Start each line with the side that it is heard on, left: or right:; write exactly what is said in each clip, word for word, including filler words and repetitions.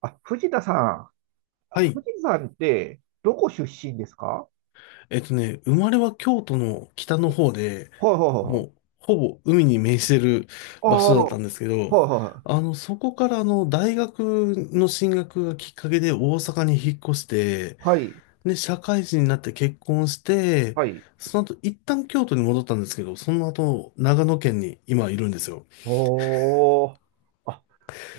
right: あ、藤田さん。
left: はい。
right: 藤田さんって、どこ出身ですか？
left: えっとね、生まれは京都の北の方で、
right: はいはいはいは
left: も
right: い。
left: う、ほぼ海に面してる
right: あ
left: 場
right: あ、
left: 所だっ
right: は
left: たんですけ
right: い
left: ど、
right: はい
left: あの、そこからあの、大学の進学がきっかけで大阪に引っ越して、
right: はい。
left: で、社会人になって結婚して、
right: はい。
left: その後、一旦京都に戻ったんですけど、その後、長野県に今いるんですよ。
right: おお。あ、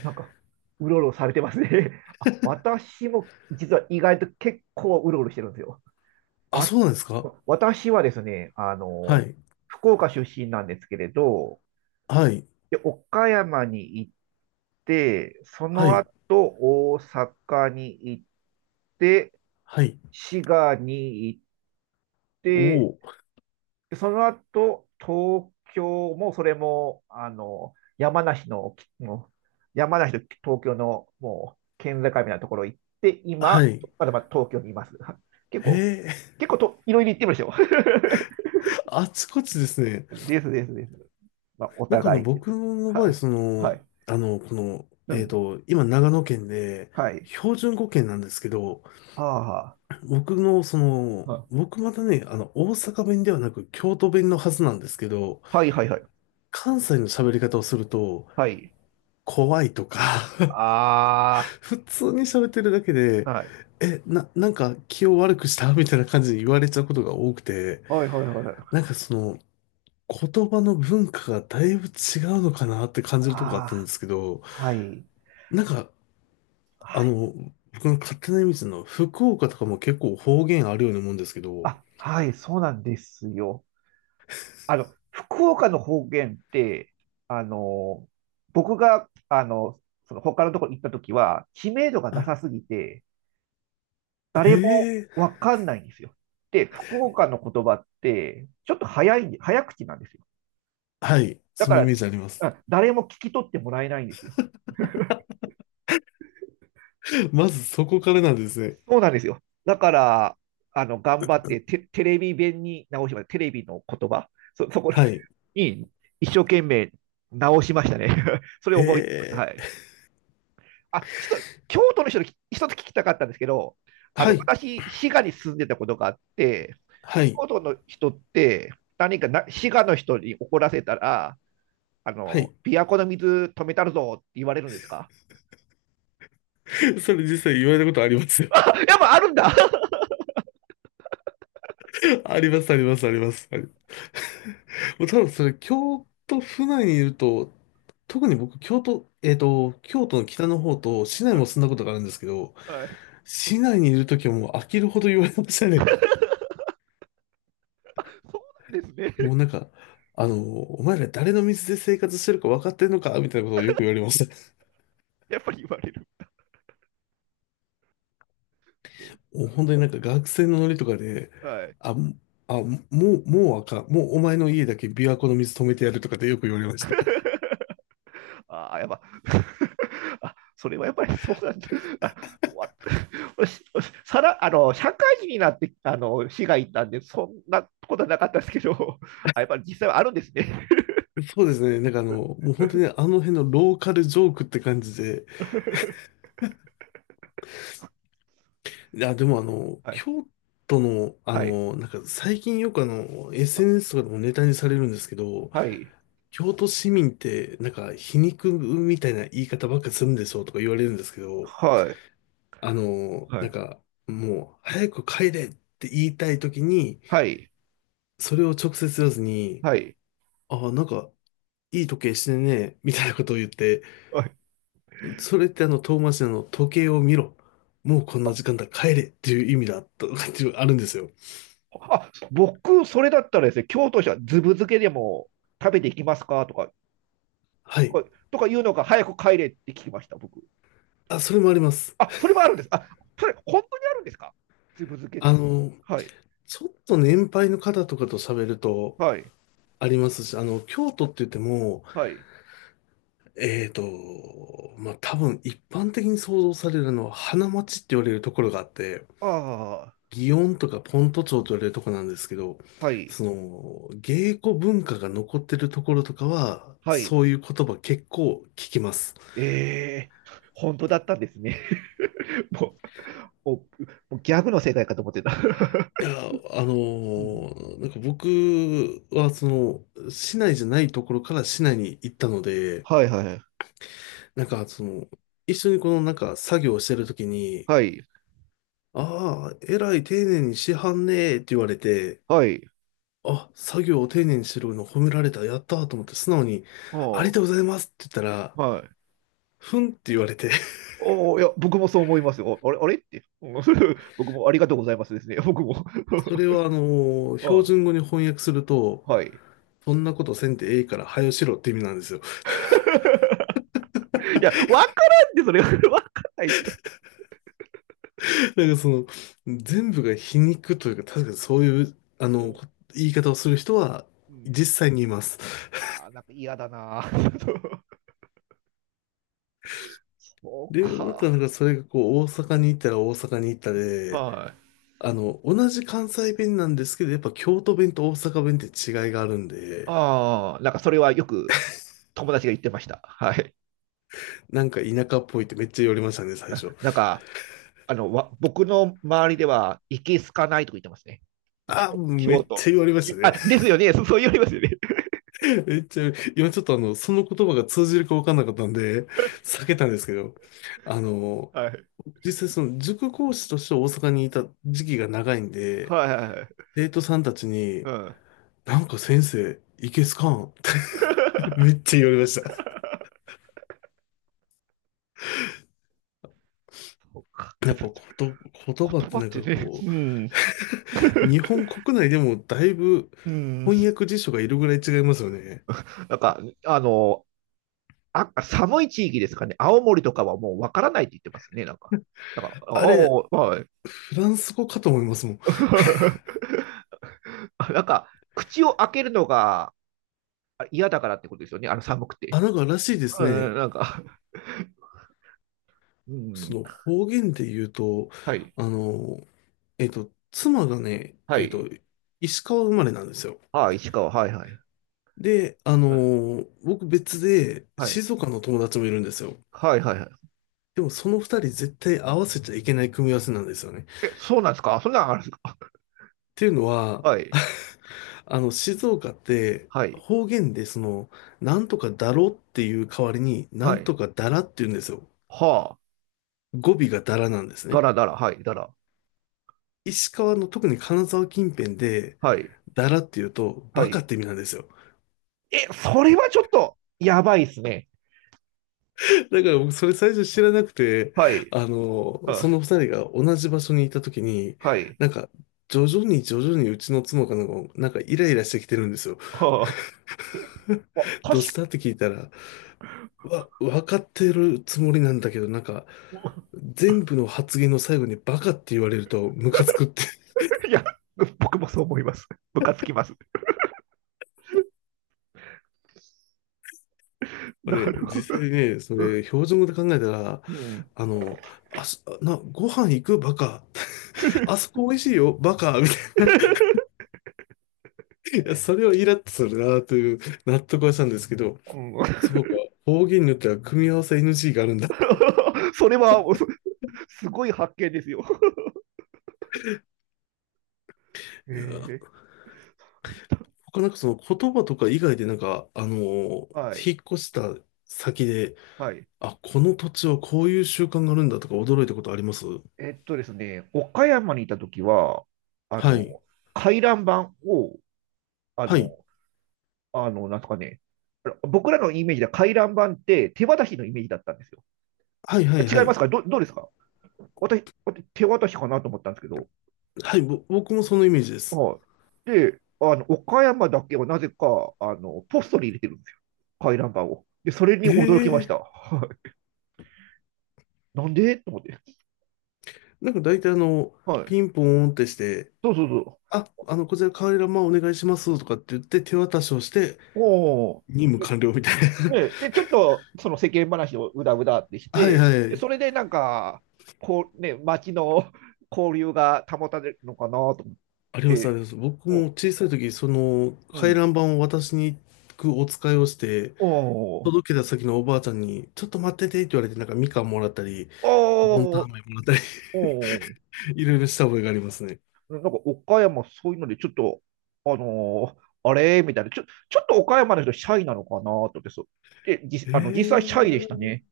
right: なんか、うろうろされてますね。あ、私も実は意外と結構うろうろしてるんですよ。
left: あ、
right: わ、
left: そうなんですか？
right: 私はですね、あ
left: は
right: の、
left: い。
right: 福岡出身なんですけれど、
left: はい。
right: で、岡山に行って、そ
left: は
right: の
left: い。
right: 後大阪に行って、
left: はい。
right: 滋賀に行っ
left: お
right: で、
left: お。
right: その後、東京もそれも、あの、山梨の、もう山梨と東京のもう県境みたいなところ行って、
left: は
right: 今、
left: い。
right: まだまだ東京にいます。結構、
left: へえ、
right: 結構と、いろいろ行ってましょ。
left: あちこちですね。
right: ですですです。まあ、お
left: なんかあの、
right: 互いで
left: 僕
right: す。
left: の
right: は
left: 場合、
right: い。
left: そ
right: は
left: の、
right: い。
left: あの、この、
right: う
left: えっ
right: ん。
left: と、今長野県で、
right: はい。
left: 標準語圏なんですけど、
right: あ
left: 僕の、その、
right: あ。
left: 僕またね、あの、大阪弁ではなく京都弁のはずなんですけど、
right: はいはいはいはい。
left: 関西の喋り方をすると、
right: はい。
left: 怖いとか
right: あ
left: 普通に喋ってるだけで、
right: あ。はい。
left: え、な、なんか気を悪くしたみたいな感じで言われちゃうことが多くて、
right: はいはいはいはい。
left: なんかその、言葉の文化がだいぶ違うのかなって感じるとこがあったんで
right: あ
left: すけど、
right: あ。はい。
left: なんか、
right: は
left: あ
right: い。
left: の、僕の勝手なイメージの福岡とかも結構方言あるように思うんですけど。
right: あ、はい。そうなんですよ。あの、福岡の方言って、あの、僕が、あの、その他のところに行った時は、知名度がな
left: あ、
right: さすぎて、
left: へ
right: 誰も
left: え、
right: わかんないんですよ。で、福岡の言葉って、ちょっと早い、早口なんですよ。
left: はい、
right: だ
left: そ
right: か
left: のイ
right: ら、
left: メージあります。
right: あ誰も聞き取ってもらえないんですよ。
left: まずそこからなんですね。
right: そうなんですよ。だから、あの、頑張ってテ、テレビ弁に直しました。テレビの言葉、そ、そこ
left: はい。
right: に一生懸命直しましたね。それ
left: へ
right: を思いつしました。は
left: え、
right: い。あ、ちょっと、京都の人に一つ聞きたかったんですけど、あ
left: は
right: の、
left: い、
right: 私、滋賀に住んでたことがあって、
left: はい、
right: 京都の人って、何かな滋賀の人に怒らせたら、あ
left: は
right: の、
left: い。
right: 琵琶湖の水止めたるぞって言われるんですか？
left: それ実際言われたことありますよ。
right: あ やっぱあるんだ
left: あります、あります、あります。はい、もう多分それ、京都府内にいると、特に僕、京都、えっと、京都の北の方と市内も住んだことがあるんですけど、
right: はい。
left: 市内にいるときはもう飽きるほど言われましたね。
right: そうなんですね。
left: もうなんか、あの、お前ら誰の水で生活してるか分かってんのかみたいなことをよく言われました。
right: やっぱり言われる。
left: もう本当になんか学生のノリとかで、
right: はい。
left: あ、あ、もう、もうあかん。もうお前の家だけ琵琶湖の水止めてやるとかってよく言われました。
right: ああ、やっぱ あ、それはやっぱりそうなんだ。あわさら、あの、社会人になって、あの、市が行ったんで、そんなことはなかったですけど、あ、やっぱり実際はあるんですね。
left: そうですね。なんかあの、もう本当にあの辺のローカルジョークって感じで。いや、でもあの、
right: はい、
left: 京都の、あ
right: はい、
left: の、なんか最近よくあの、
right: あ
left: エスエヌエス とかでもネタにされるんですけど、
right: はい、
left: 京都市民ってなんか皮肉みたいな言い方ばっかするんでしょうとか言われるんですけど、
right: はい、
left: あの、
right: は
left: なん
right: い、
left: か、もう、早く帰れって言いたいときに、
right: はい、
left: それを直接言わずに、
right: はい。
left: ああ、なんか、いい時計してんね、みたいなことを言って、
right: はい。
left: それってあの、遠回しなの、時計を見ろ。もうこんな時間だ、帰れっていう意味だ、とかっていうのあるんですよ。
right: あ、僕、それだったらですね、京都市はずぶ漬けでも食べていきますか、とか、
left: は
right: と
left: い。
right: か、とか言うのが早く帰れって聞きました、僕。
left: あ、それもあります。
right: あ、それもあるんです。あ、それ、本当にあるんですか？ずぶ漬けっ
left: あ
right: て。
left: の、
right: はい、
left: ちょっと年配の方とかと喋ると、
right: はい、
left: ありますし、あの、京都って言っても、
right: はい。
left: えーと、まあ、多分一般的に想像されるのは花街って言われるところがあって、
right: ああ、
left: 祇園とかポント町と言われるとこなんですけど、
right: はい、
left: その、芸妓文化が残ってるところとかは、
right: はい。
left: そういう言葉結構聞きます。
right: ええ、本当だったんですね。もう、もう、もうギャグの世界かと思ってた。
left: いや、あの
right: うん。
left: ーなんか僕は、その、市内じゃないところから市内に行ったので、
right: はいはい。
left: なんか、その、一緒にこの、なんか、作業をしてるときに、
right: はい。
left: ああ、えらい丁寧にしはんねえって言われて、
right: はい。
left: あ、作業を丁寧にしてるの褒められた、やったーと思って素直に、あり
right: は
left: がとうございますって言ったら、
right: あ、はい。
left: ふんって言われて、
right: おお、いや、僕もそう思いますよ。おあれ、あれって。うん。 僕もありがとうございますですね。僕も。
left: それ はあの、
right: は
left: 標
right: い。
left: 準語に翻訳すると、
right: はい。
left: そんなことせんてええから、はよしろって意味なんですよ。
right: いや、わからんって、それ。わかんないですよ。
left: だからその、全部が皮肉というか、確かにそういう、あ
right: う
left: の、
right: ん
left: こ言い方をする人は、
right: うん。
left: 実際にいます。
right: ああ、なんか嫌だな。そう
left: で、ま
right: か。
left: たなんかそれがこう、大阪に行ったら大阪に行ったで、
right: はい。
left: あの、同じ関西弁なんですけど、やっぱ京都弁と大阪弁って違いがあるんで、
right: ああ、なんかそれはよく友達が言ってました。はい。
left: なんか田舎っぽいってめっちゃ言われましたね、最初。
right: なんか、あの、わ僕の周りでは、いけすかないとか言ってますね。
left: ああ、
right: 京
left: め
right: 京
left: っち
right: 都。
left: ゃ言われましたね。
right: あ、ですよね。そそう言われますよね。
left: めっちゃ、今ちょっとあの、その言葉が通じるか分かんなかったんで、避けたんですけど、あの、
right: はい。
left: 実際その塾講師として大阪にいた時期が長いんで、
right: はいはいはい。
left: 生徒さんたち
right: う
left: に、
right: ん。
left: なんか先生、いけすかんって めっ ちゃ言われました。
right: そうか。
left: やっぱこと、言葉っ
right: 言葉
left: てな
right: っ
left: んか
right: てね、
left: こ
right: うん。
left: う、日本国内でもだいぶ
right: うん。
left: 翻訳辞書がいるぐらい違いますよね。
right: なんか、あの、あ寒い地域ですかね。青森とかはもうわからないって言ってますね。なんか。なんか、あ
left: あれ、
right: おはい。
left: フランス語かと思いますもん。
right: あなんか、口を開けるのが嫌だからってことですよね。あの寒く
left: あ、
right: て。
left: なんからしいです
right: うんうん、
left: ね。
right: なんか。う
left: そ
right: ん。
left: の方言で言うと、
right: はい。
left: あの、えっと、妻がね、
right: は
left: えっ
right: い。
left: と、石川生まれなんですよ。
right: ああ、石川。はいはい。
left: で、あのー僕別で
right: はい。
left: 静岡の友達もいるんですよ。
right: はいはいはい。
left: でもその二人絶対合わせちゃいけない組み合わせなんですよね。っ
right: え、そうなんですか？そんなんあるんですか？
left: ていうのは、
right: はい。
left: あの、静岡って
right: はい。
left: 方言でその、なんとかだろっていう代わりに、な
right: は
left: ん
right: い。
left: とかだらって言うんですよ。
right: はあ。
left: 語尾がだらなんです
right: だ
left: ね。
right: らだら。はい。だら。
left: 石川の特に金沢近辺で、
right: はい。
left: だらって言うと、
right: は
left: バカっ
right: い。
left: て意味なんですよ。
right: え、それはちょっと、やばいっすね。
left: だから僕それ最初知らなくて、
right: はい。
left: あの、
right: は
left: そ
right: あ
left: の二人が同じ場所にいた時に、
right: はい。
left: なんか、徐々に徐々にうちの妻かなんか、なんかイライラしてきてるんですよ。
right: は あ。あ、
left: どう
right: 確
left: し
right: か、
left: たって聞いたら、わ、分かってるつもりなんだけど、なんか、全部の発言の最後にバカって言われるとムカつくって。
right: いや、僕もそう思います。ムカつきます。
left: まあ
right: な
left: ね、
right: るほど。
left: 実際ね、そ
right: う
left: れ、
right: ん。
left: 標準語で考えたら、
right: うん
left: あの、あそ、な、ご飯行くバカ。あそこ美味しいよ、バカみたいな。いや、それをイラッとするなという納得はしたんですけど、そ うか、方言によっては組み合わせ エヌジー があるんだ。
right: それは、そすごい発見ですよ。え
left: いや、
right: ー
left: 他なんかその言葉とか以外でなんか、あのー
right: はい。
left: 引っ越した先で、
right: はい。
left: あ、この土地はこういう習慣があるんだとか驚いたことあります？
right: えっとですね、岡山にいた時は、あ
left: は
right: の、
left: い。
right: 回覧板を、あ
left: は
right: の、
left: い。
right: あの、なんとかね、僕らのイメージでは回覧板って手渡しのイメージだったんですよ。
left: はいはいは
right: 違いま
left: い。
right: すか？ど、どうですか？私、私手渡しかなと思ったんですけど、
left: はい、ぼ、僕もそのイメージです。
right: はい。で、あの、岡山だけはなぜか、あの、ポストに入れてるんですよ。回覧板を。で、それに
left: え
right: 驚きまし
left: え。
right: た。なんでと思って。
left: なんか大体あの、
right: はい。
left: ピンポーンってして、
right: そうそうそう。
left: あ、あの、こちらカーリラマンお願いしますとかって言って手渡しをして、
right: お
left: 任務完了みたいな。
right: ね、で、ちょっとその世間話をうだうだってし
left: はい
right: て、
left: は
right: で、そ
left: い。
right: れでなんか、こうね、街の 交流が保たれるのかなと思っ
left: あります、あ
right: て、
left: ります。僕
right: うん、
left: も小さい時、その
right: う
left: 回
right: ん、
left: 覧板を渡しに行くお使いをして、
right: おー、
left: 届けた先のおばあちゃんに、ちょっと待っててって言われて、なんかみかんもらったり、ボンタン
right: おー、
left: 飴もらったり
right: おー、
left: いろいろした覚えがありますね。
right: なんか岡山そういうのでちょっと、あのーあれみたいな、ちょ、ちょっと岡山の人シャイなのかなと思って、そう。で、じ、あの、実際シャイでした
left: ええ。
right: ね。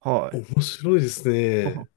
right: はい。
left: 面白いですね。